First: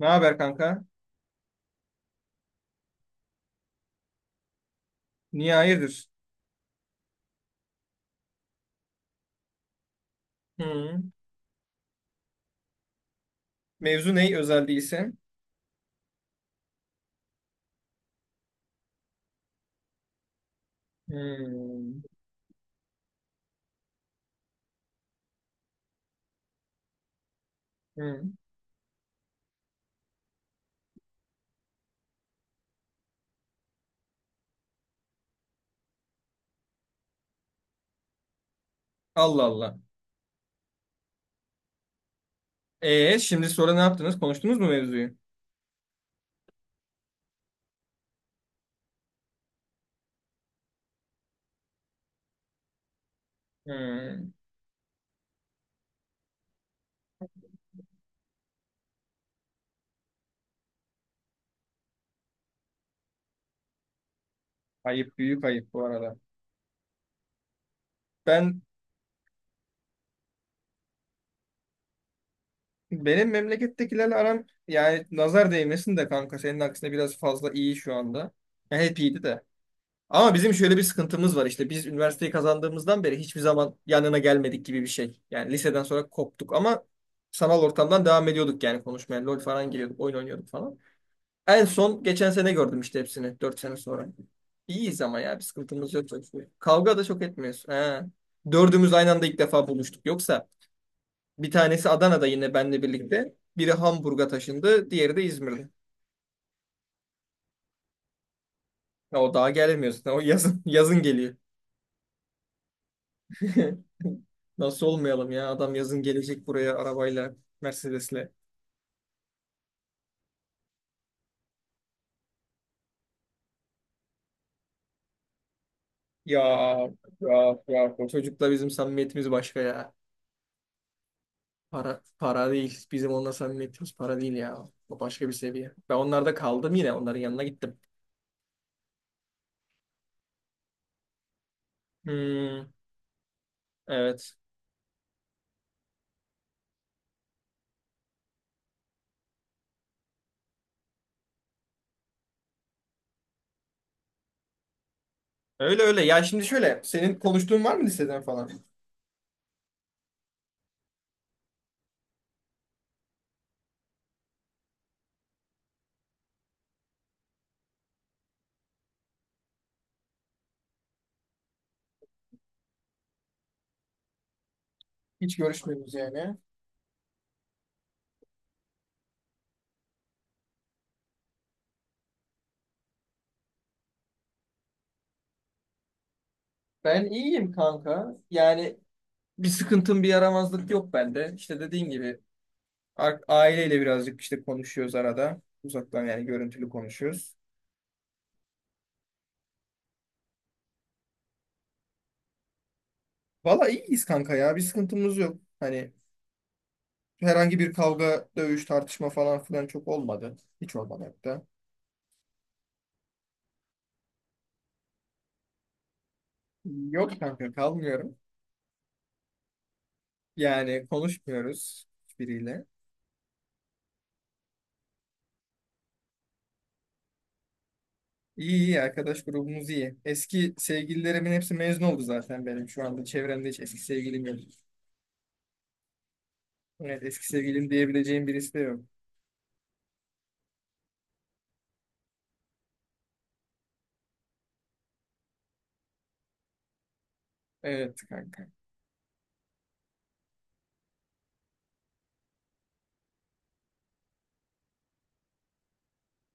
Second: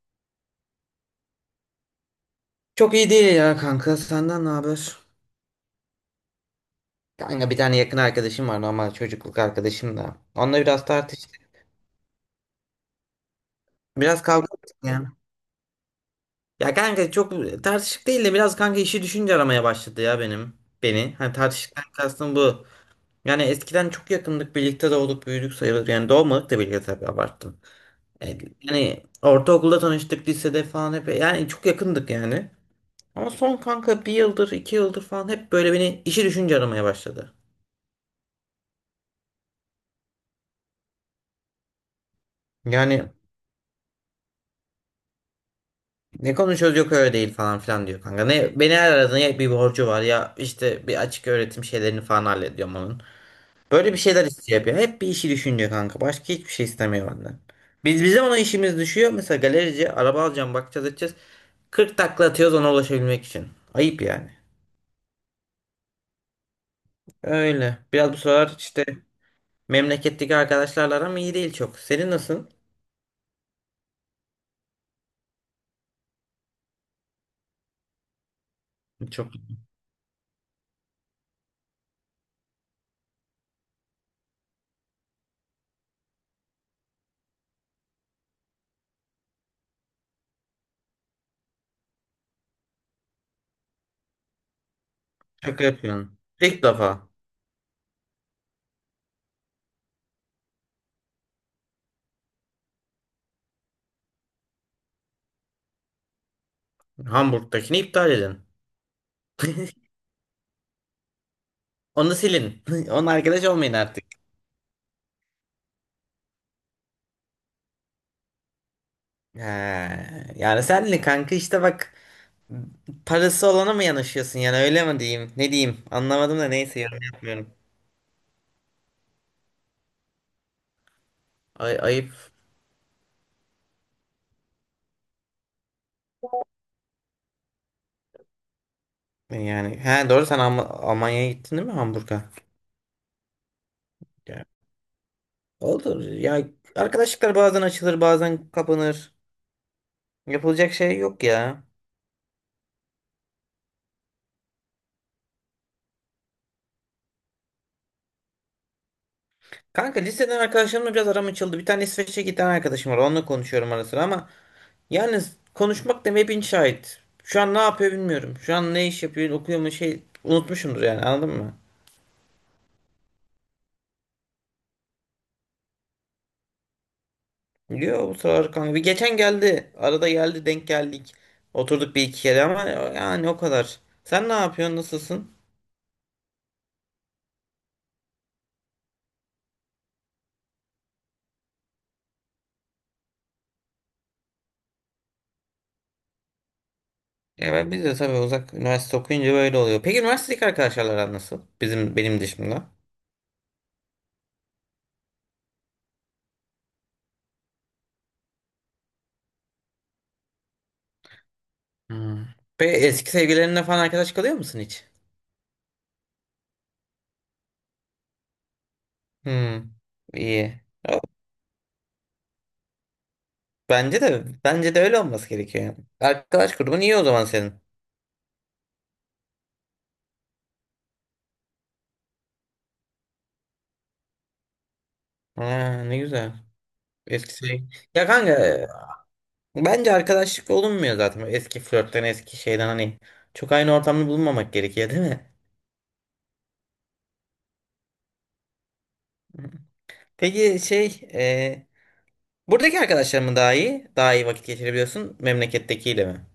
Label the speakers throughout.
Speaker 1: Ne haber kanka?
Speaker 2: Çok iyi değil ya kanka. Senden ne haber?
Speaker 1: Niye hayırdır?
Speaker 2: Kanka bir tane yakın arkadaşım var, normal çocukluk arkadaşım da. Onunla biraz
Speaker 1: Hı.
Speaker 2: tartıştık.
Speaker 1: Mevzu
Speaker 2: Biraz
Speaker 1: ne
Speaker 2: kavga
Speaker 1: özel
Speaker 2: ettik yani.
Speaker 1: değilse?
Speaker 2: Ya kanka çok tartışık değil de biraz kanka işi düşünce aramaya başladı ya benim. Beni. Hani
Speaker 1: Hı.
Speaker 2: tartışıktan kastım bu. Yani eskiden çok yakındık. Birlikte doğduk büyüdük sayılır. Yani doğmadık da birlikte, tabii abarttım.
Speaker 1: Hı.
Speaker 2: Yani ortaokulda tanıştık, lisede falan hep. Yani çok yakındık yani. Ama son kanka bir yıldır iki yıldır falan hep böyle beni işi düşünce aramaya başladı.
Speaker 1: Allah Allah.
Speaker 2: Yani,
Speaker 1: E şimdi sonra ne yaptınız? Konuştunuz mu mevzuyu?
Speaker 2: ne konuşuyoruz, yok öyle değil falan filan diyor kanka. Ne, beni her aradığında ya bir borcu var ya işte bir açık öğretim şeylerini falan hallediyorum onun. Böyle bir
Speaker 1: Hı.
Speaker 2: şeyler istiyor hep ya. Hep bir işi düşünüyor kanka. Başka hiçbir şey istemiyor benden. Biz bizim ona işimiz düşüyor. Mesela galerici, araba alacağım, bakacağız edeceğiz. 40 takla atıyoruz ona ulaşabilmek için. Ayıp yani.
Speaker 1: Ayıp, büyük ayıp bu arada.
Speaker 2: Öyle. Biraz bu sıralar
Speaker 1: Ben
Speaker 2: işte memleketteki arkadaşlarla aram iyi değil çok. Senin nasıl?
Speaker 1: benim memlekettekilerle aram yani nazar değmesin de kanka senin aksine biraz fazla iyi şu anda. Ya hep iyiydi
Speaker 2: Çok
Speaker 1: de. Ama bizim şöyle bir sıkıntımız var işte, biz üniversiteyi kazandığımızdan beri hiçbir zaman yanına gelmedik gibi bir şey. Yani liseden sonra koptuk ama sanal ortamdan devam ediyorduk yani konuşmaya. LOL falan giriyorduk, oyun oynuyorduk falan. En son geçen sene gördüm işte hepsini 4 sene sonra. İyiyiz ama ya, bir
Speaker 2: şaka
Speaker 1: sıkıntımız yok,
Speaker 2: yapıyorsun.
Speaker 1: çok şükür.
Speaker 2: İlk
Speaker 1: Kavga da
Speaker 2: defa
Speaker 1: çok etmiyoruz. He. Dördümüz aynı anda ilk defa buluştuk. Yoksa bir tanesi Adana'da yine benle birlikte. Biri Hamburg'a taşındı, diğeri de İzmir'de.
Speaker 2: Hamburg'dakini iptal edin.
Speaker 1: Ya, o daha gelemiyor zaten. O yazın, yazın geliyor.
Speaker 2: Onu silin. Onun arkadaş olmayın artık.
Speaker 1: Nasıl olmayalım ya? Adam yazın gelecek buraya arabayla, Mercedes'le.
Speaker 2: He, yani sen kanka işte bak, parası olana mı yanaşıyorsun, yani öyle mi diyeyim ne diyeyim, anlamadım
Speaker 1: Ya,
Speaker 2: da neyse, yorum yapmıyorum.
Speaker 1: ya, ya. O çocukla bizim samimiyetimiz başka ya.
Speaker 2: Ay,
Speaker 1: Para,
Speaker 2: ayıp.
Speaker 1: para değil. Bizim onunla samimiyetimiz para değil ya. O başka bir seviye. Ben onlarda kaldım yine. Onların yanına gittim.
Speaker 2: Yani he, doğru, sen Almanya'ya gittin değil mi, Hamburg'a?
Speaker 1: Hmm, evet.
Speaker 2: Ya, olur ya, arkadaşlıklar bazen açılır bazen kapanır, yapılacak şey yok ya.
Speaker 1: Öyle öyle. Ya şimdi şöyle, senin konuştuğun var mı liseden falan?
Speaker 2: Kanka liseden arkadaşlarımla biraz aram açıldı, bir tane İsveç'e giden arkadaşım var, onunla konuşuyorum ara sıra ama yani konuşmak demeye bin şahit. Şu an ne yapıyor bilmiyorum, şu an ne iş yapıyor, okuyor mu, şey, unutmuşumdur yani, anladın mı?
Speaker 1: Hiç görüşmüyoruz yani.
Speaker 2: Yo bu sıralar kanka. Bir geçen geldi. Arada geldi, denk geldik. Oturduk bir iki kere ama yani o kadar. Sen ne yapıyorsun? Nasılsın?
Speaker 1: Ben iyiyim kanka. Yani bir sıkıntım, bir yaramazlık yok bende. İşte dediğin gibi aileyle birazcık işte konuşuyoruz arada. Uzaktan yani, görüntülü konuşuyoruz.
Speaker 2: Ya biz de tabii uzak üniversite okuyunca böyle oluyor. Peki üniversitedeki arkadaşlarla aran nasıl? Bizim, benim dışımda.
Speaker 1: Valla iyiyiz kanka ya. Bir sıkıntımız yok. Hani herhangi bir kavga, dövüş, tartışma falan filan çok olmadı. Hiç olmadı hatta.
Speaker 2: Hmm. Peki eski sevgilerinle falan arkadaş kalıyor musun hiç?
Speaker 1: Yok kanka, kalmıyorum.
Speaker 2: Hmm. İyi.
Speaker 1: Yani
Speaker 2: Ya,
Speaker 1: konuşmuyoruz hiçbiriyle.
Speaker 2: bence de öyle olması gerekiyor yani. Arkadaş grubun iyi o zaman senin.
Speaker 1: İyi iyi, arkadaş grubumuz iyi. Eski sevgililerimin hepsi mezun oldu zaten benim. Şu anda çevremde hiç eski sevgilim yok.
Speaker 2: Ha, ne güzel.
Speaker 1: Evet, eski
Speaker 2: Eski sevgili.
Speaker 1: sevgilim
Speaker 2: Ya
Speaker 1: diyebileceğim birisi de
Speaker 2: kanka,
Speaker 1: yok.
Speaker 2: bence arkadaşlık olunmuyor zaten. Böyle eski flörtten, eski şeyden, hani çok aynı ortamda bulunmamak gerekiyor değil mi?
Speaker 1: Evet kanka.
Speaker 2: Peki e, buradaki arkadaşlar mı daha iyi? Daha iyi vakit geçirebiliyorsun memlekettekiyle mi?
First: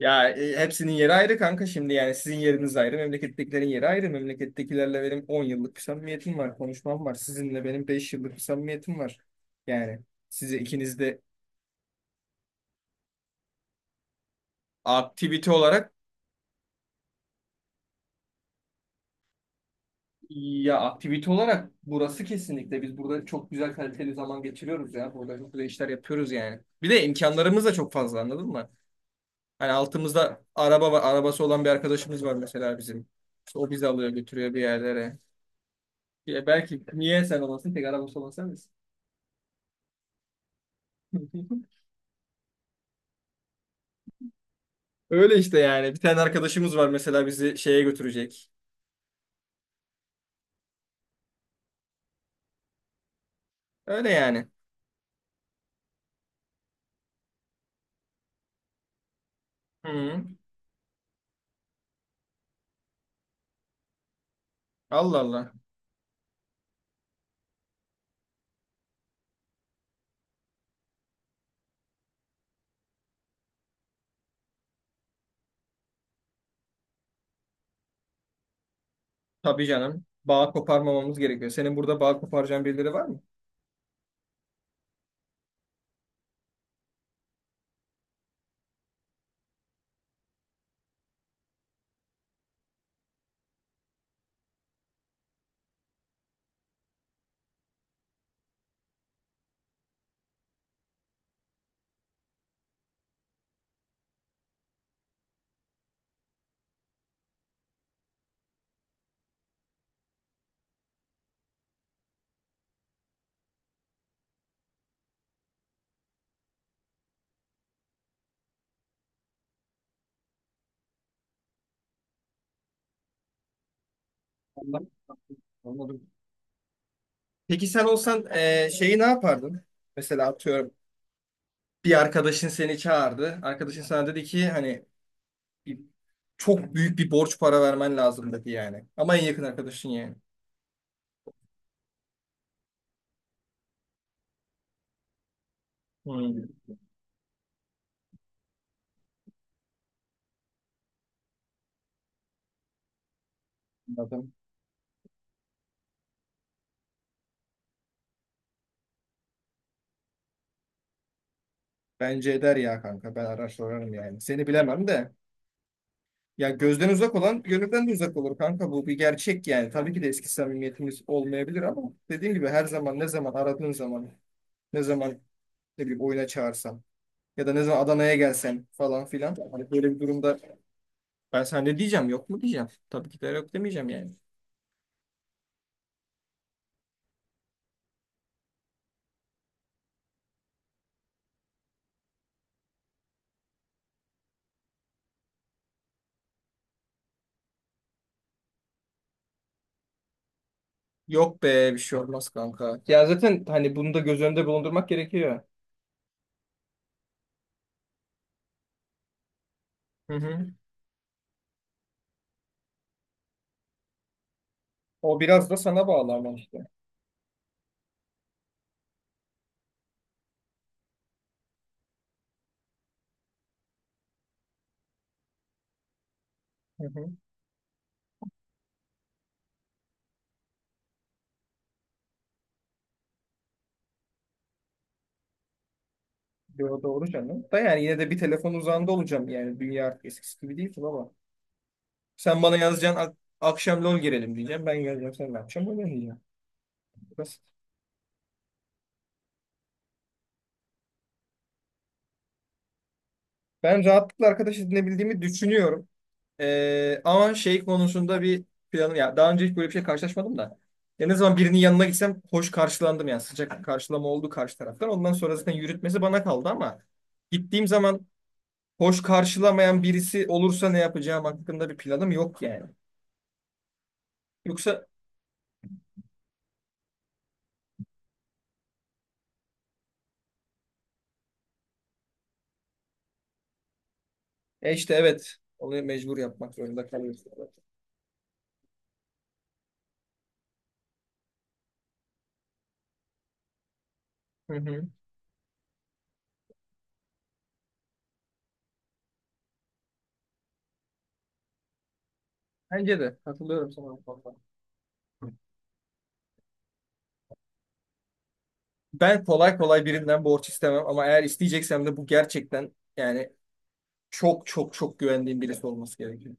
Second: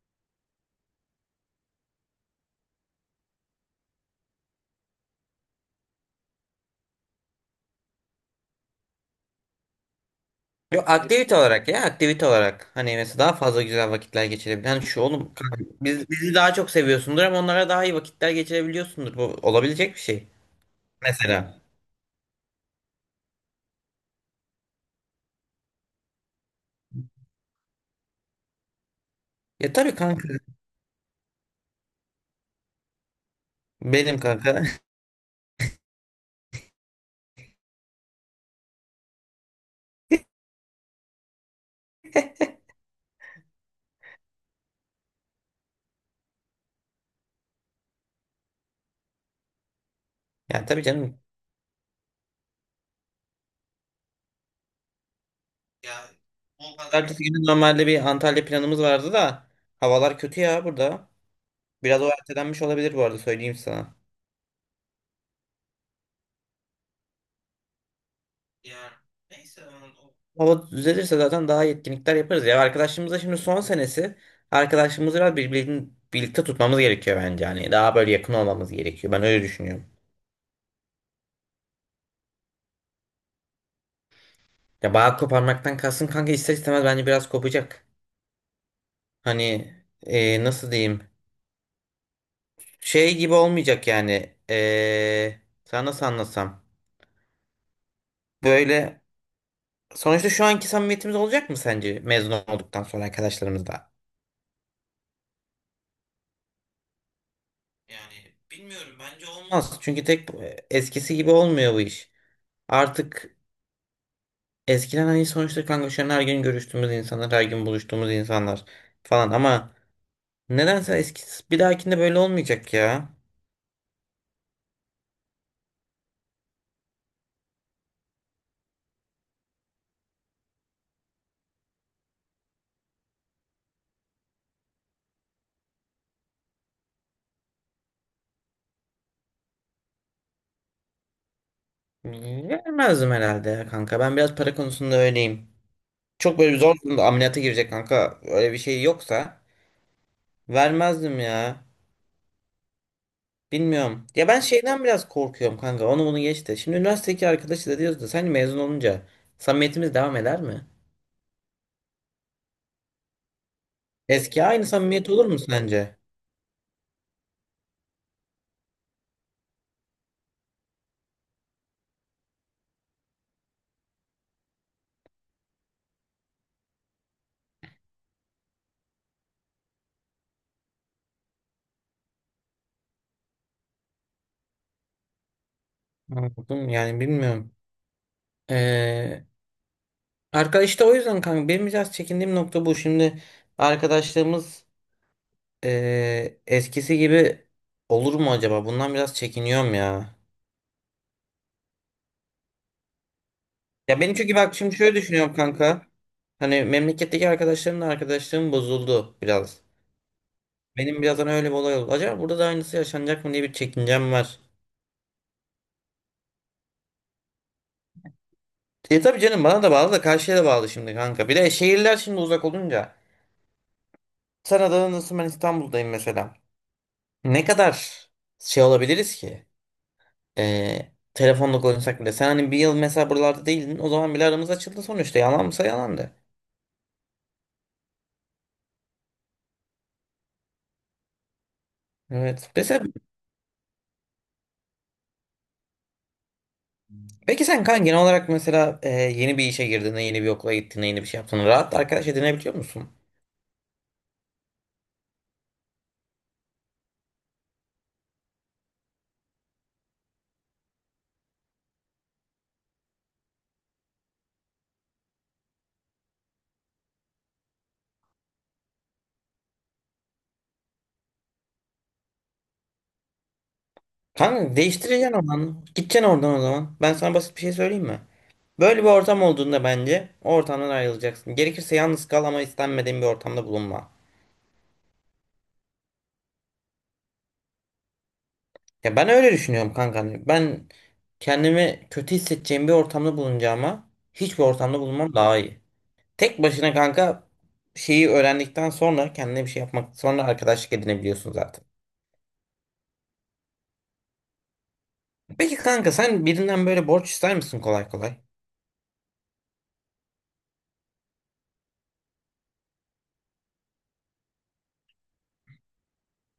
Speaker 1: Ya hepsinin yeri ayrı kanka, şimdi yani sizin yeriniz ayrı, memlekettekilerin yeri ayrı. Memlekettekilerle benim 10 yıllık bir samimiyetim var, konuşmam var. Sizinle benim 5 yıllık bir samimiyetim var. Yani size
Speaker 2: Yok,
Speaker 1: ikiniz de
Speaker 2: aktivite olarak, ya aktivite olarak. Hani mesela daha fazla güzel vakitler geçirebilen, hani şu oğlum
Speaker 1: aktivite
Speaker 2: kanka,
Speaker 1: olarak,
Speaker 2: bizi daha çok seviyorsundur ama onlara daha iyi vakitler geçirebiliyorsundur. Bu olabilecek bir şey.
Speaker 1: ya aktivite
Speaker 2: Mesela.
Speaker 1: olarak burası kesinlikle, biz burada çok güzel kaliteli zaman geçiriyoruz ya. Burada çok güzel işler yapıyoruz yani. Bir de imkanlarımız da çok fazla, anladın mı?
Speaker 2: Ya
Speaker 1: Hani
Speaker 2: tabii kanka.
Speaker 1: altımızda araba var, arabası olan bir arkadaşımız var mesela bizim. İşte o bizi alıyor,
Speaker 2: Benim
Speaker 1: götürüyor bir
Speaker 2: kanka.
Speaker 1: yerlere. Ya belki, niye sen olasın tek arabası olan, sen. Öyle işte yani. Bir tane arkadaşımız var mesela bizi şeye götürecek.
Speaker 2: Ya tabii canım.
Speaker 1: Öyle yani.
Speaker 2: Ya o kadar. Ertesi günü normalde bir Antalya planımız vardı da havalar
Speaker 1: Hı.
Speaker 2: kötü ya burada. Biraz o ertelenmiş olabilir, bu arada söyleyeyim sana.
Speaker 1: Allah Allah.
Speaker 2: Ya neyse, onun o hava düzelirse zaten daha iyi etkinlikler yaparız ya. Arkadaşımızda şimdi son senesi. Arkadaşımızı biraz, birbirini birlikte tutmamız gerekiyor bence. Yani daha böyle yakın olmamız gerekiyor. Ben öyle
Speaker 1: Tabii
Speaker 2: düşünüyorum.
Speaker 1: canım. Bağ koparmamamız gerekiyor. Senin burada bağ koparacağın birileri var mı?
Speaker 2: Ya bağ koparmaktan kalsın kanka, ister istemez bence biraz kopacak. Hani nasıl diyeyim? Şey gibi olmayacak yani. Sana nasıl anlatsam? Böyle sonuçta şu anki samimiyetimiz olacak mı sence mezun olduktan sonra arkadaşlarımızla? Yani bilmiyorum, bence olmaz. Çünkü tek eskisi gibi olmuyor bu iş. Artık eskiden, hani sonuçta kanka şu an her gün görüştüğümüz insanlar, her gün buluştuğumuz insanlar falan ama nedense eskisi bir dahakinde böyle olmayacak ya.
Speaker 1: Allah. Anladım. Peki sen olsan şeyi ne yapardın? Mesela atıyorum, bir arkadaşın seni çağırdı. Arkadaşın sana dedi ki hani bir- çok büyük bir borç para vermen lazım dedi yani. Ama en yakın arkadaşın yani.
Speaker 2: Vermezdim herhalde ya kanka. Ben biraz para konusunda öyleyim. Çok böyle bir zor durumda, ameliyata girecek kanka, öyle bir şey yoksa vermezdim ya. Bilmiyorum. Ya ben şeyden biraz korkuyorum kanka. Onu bunu geç de. Şimdi üniversitedeki arkadaşı da diyoruz da sen mezun olunca samimiyetimiz devam eder mi?
Speaker 1: Bence eder ya kanka. Ben araştırırım yani.
Speaker 2: Eski
Speaker 1: Seni
Speaker 2: aynı
Speaker 1: bilemem
Speaker 2: samimiyet
Speaker 1: de.
Speaker 2: olur mu sence?
Speaker 1: Ya gözden uzak olan gönülden de uzak olur kanka, bu bir gerçek yani. Tabii ki de eski samimiyetimiz olmayabilir ama dediğim gibi, her zaman ne zaman aradığın zaman, ne zaman ne bileyim oyuna çağırsam ya da ne zaman Adana'ya gelsen falan filan. Hani böyle bir durumda ben sana ne diyeceğim, yok mu diyeceğim? Tabii ki de yok demeyeceğim yani.
Speaker 2: Anladım, yani bilmiyorum. Ee, Arkadaş işte, o yüzden kanka benim biraz çekindiğim nokta bu. Şimdi arkadaşlığımız eskisi gibi olur mu acaba? Bundan biraz çekiniyorum ya.
Speaker 1: Yok be, bir şey olmaz kanka. Ya zaten hani bunu da
Speaker 2: Ya benim,
Speaker 1: göz
Speaker 2: çünkü
Speaker 1: önünde
Speaker 2: bak şimdi
Speaker 1: bulundurmak
Speaker 2: şöyle düşünüyorum
Speaker 1: gerekiyor.
Speaker 2: kanka. Hani memleketteki arkadaşlarımla arkadaşlığım bozuldu biraz.
Speaker 1: Hı hı.
Speaker 2: Benim birazdan öyle bir olay oldu. Acaba burada da aynısı yaşanacak mı diye bir çekincem var.
Speaker 1: O biraz da sana bağlı ama işte.
Speaker 2: E tabii canım, bana da bağlı da karşıya da bağlı şimdi kanka. Bir de şehirler şimdi uzak olunca. Sen Adana'dasın, ben İstanbul'dayım mesela.
Speaker 1: Hı hı.
Speaker 2: Ne kadar şey olabiliriz ki? Telefonla konuşsak bile. Sen hani bir yıl mesela buralarda değildin. O zaman bile aramız açıldı sonuçta. Yalansa yalandı.
Speaker 1: Yo, doğru canım. Da yani yine de bir telefon uzağında olacağım yani. Dünya eskisi gibi değil ama. Sen
Speaker 2: Evet.
Speaker 1: bana
Speaker 2: Mesela,
Speaker 1: yazacaksın, akşam LOL girelim diyeceğim. Ben geleceğim, sen ne yapacaksın? Öyle diyeceğim. Basit.
Speaker 2: peki sen kanka genel olarak mesela yeni bir işe girdiğinde, yeni bir okula gittiğinde, yeni bir şey yaptığında rahat arkadaş edinebiliyor musun?
Speaker 1: Ben rahatlıkla arkadaş edinebildiğimi düşünüyorum. Ama şey konusunda bir planım ya. Daha önce hiç böyle bir şey karşılaşmadım da. Ya ne zaman birinin yanına gitsem hoş karşılandım yani. Sıcak karşılama oldu karşı taraftan. Ondan sonra zaten yürütmesi bana kaldı ama gittiğim zaman hoş karşılamayan birisi olursa ne yapacağım hakkında bir planım yok yani.
Speaker 2: Kanka
Speaker 1: Yoksa
Speaker 2: değiştireceksin alanı. Gideceksin oradan o zaman. Ben sana basit bir şey söyleyeyim mi? Böyle bir ortam olduğunda bence o ortamdan ayrılacaksın. Gerekirse yalnız kal ama istenmediğin bir ortamda bulunma.
Speaker 1: İşte evet. Onu mecbur yapmak zorunda kalıyorsun.
Speaker 2: Ya ben öyle düşünüyorum kanka. Hani ben kendimi kötü hissedeceğim bir ortamda bulunacağıma hiçbir
Speaker 1: Hı
Speaker 2: ortamda
Speaker 1: hı.
Speaker 2: bulunmam daha iyi. Tek başına kanka şeyi öğrendikten sonra, kendine bir şey yapmak, sonra arkadaşlık edinebiliyorsun zaten.
Speaker 1: Bence de. Katılıyorum sana bu konuda.
Speaker 2: Peki kanka sen birinden böyle borç ister misin kolay kolay?
Speaker 1: Ben kolay kolay birinden borç istemem ama eğer isteyeceksem de bu gerçekten yani çok çok çok güvendiğim birisi olması gerekiyor.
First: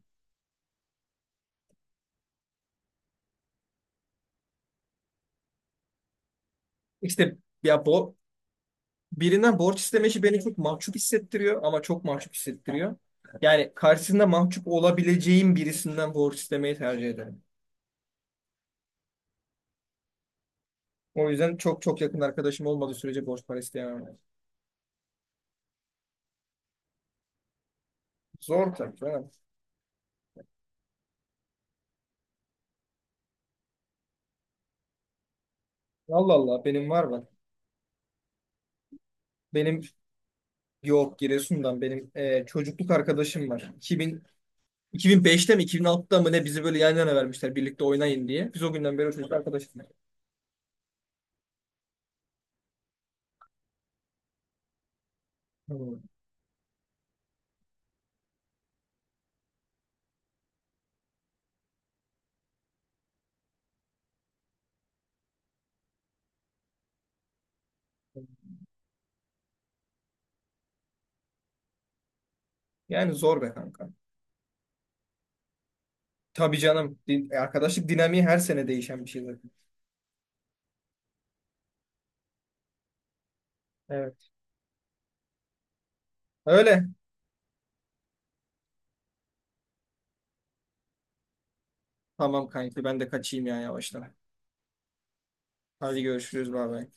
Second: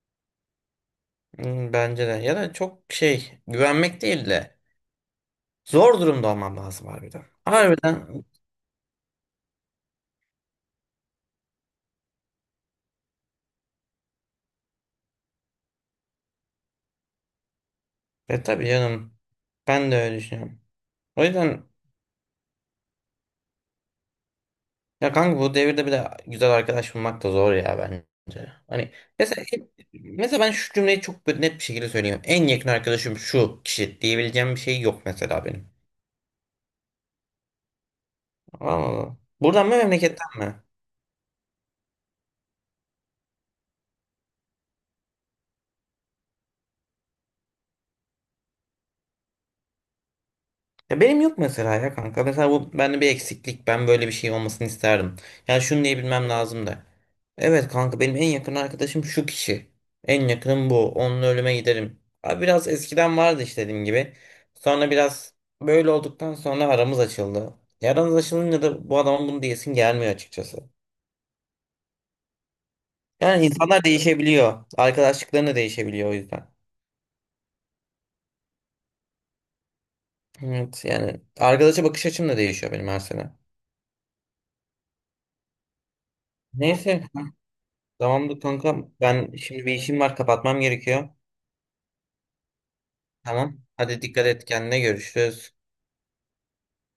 Speaker 2: Hmm, bence de. Ya da çok şey, güvenmek değil de. Zor durumda olmam lazım harbiden.
Speaker 1: İşte ya, bu
Speaker 2: Harbiden.
Speaker 1: birinden borç isteme işi beni çok mahcup hissettiriyor, ama çok mahcup hissettiriyor. Yani karşısında mahcup olabileceğim birisinden borç istemeyi tercih ederim.
Speaker 2: E tabii canım. Ben de öyle düşünüyorum. O
Speaker 1: O yüzden
Speaker 2: yüzden
Speaker 1: çok çok yakın arkadaşım olmadığı sürece borç para isteyemem.
Speaker 2: ya kanka, bu devirde bir de güzel arkadaş bulmak da zor ya bence.
Speaker 1: Zor
Speaker 2: Hani
Speaker 1: tabii canım.
Speaker 2: mesela, mesela ben şu cümleyi çok böyle net bir şekilde söyleyeyim. En yakın arkadaşım şu kişi diyebileceğim bir şey yok mesela benim.
Speaker 1: Allah Allah, benim var bak.
Speaker 2: Anladın mı? Buradan mı,
Speaker 1: Benim
Speaker 2: memleketten mi?
Speaker 1: Yok, Giresun'dan benim çocukluk arkadaşım var. 2000, 2005'te mi 2006'da mı ne, bizi böyle yan yana vermişler birlikte oynayın diye. Biz o günden beri o, çocukluk arkadaşız.
Speaker 2: Ya benim yok mesela ya kanka. Mesela bu bende bir eksiklik. Ben böyle bir şey olmasını isterdim. Yani şunu
Speaker 1: Hmm.
Speaker 2: diyebilmem lazım da. Evet kanka, benim en yakın arkadaşım şu kişi. En yakınım bu. Onunla ölüme giderim. Abi biraz eskiden vardı işte, dediğim gibi. Sonra biraz böyle olduktan sonra aramız açıldı. E, aramız açılınca da bu adamın bunu diyesin gelmiyor açıkçası.
Speaker 1: Yani zor
Speaker 2: Yani
Speaker 1: be
Speaker 2: insanlar
Speaker 1: kanka.
Speaker 2: değişebiliyor. Arkadaşlıkların da değişebiliyor o yüzden.
Speaker 1: Tabii canım. Arkadaşlık dinamiği her sene değişen bir şey zaten.
Speaker 2: Evet, yani arkadaşa bakış açım da değişiyor benim her sene.
Speaker 1: Evet. Öyle.
Speaker 2: Neyse. Tamamdır kankam. Ben şimdi bir işim var, kapatmam gerekiyor.
Speaker 1: Tamam kanki, ben de kaçayım ya
Speaker 2: Tamam. Hadi
Speaker 1: yavaştan.
Speaker 2: dikkat et kendine, görüşürüz.
Speaker 1: Hadi görüşürüz, bay bay.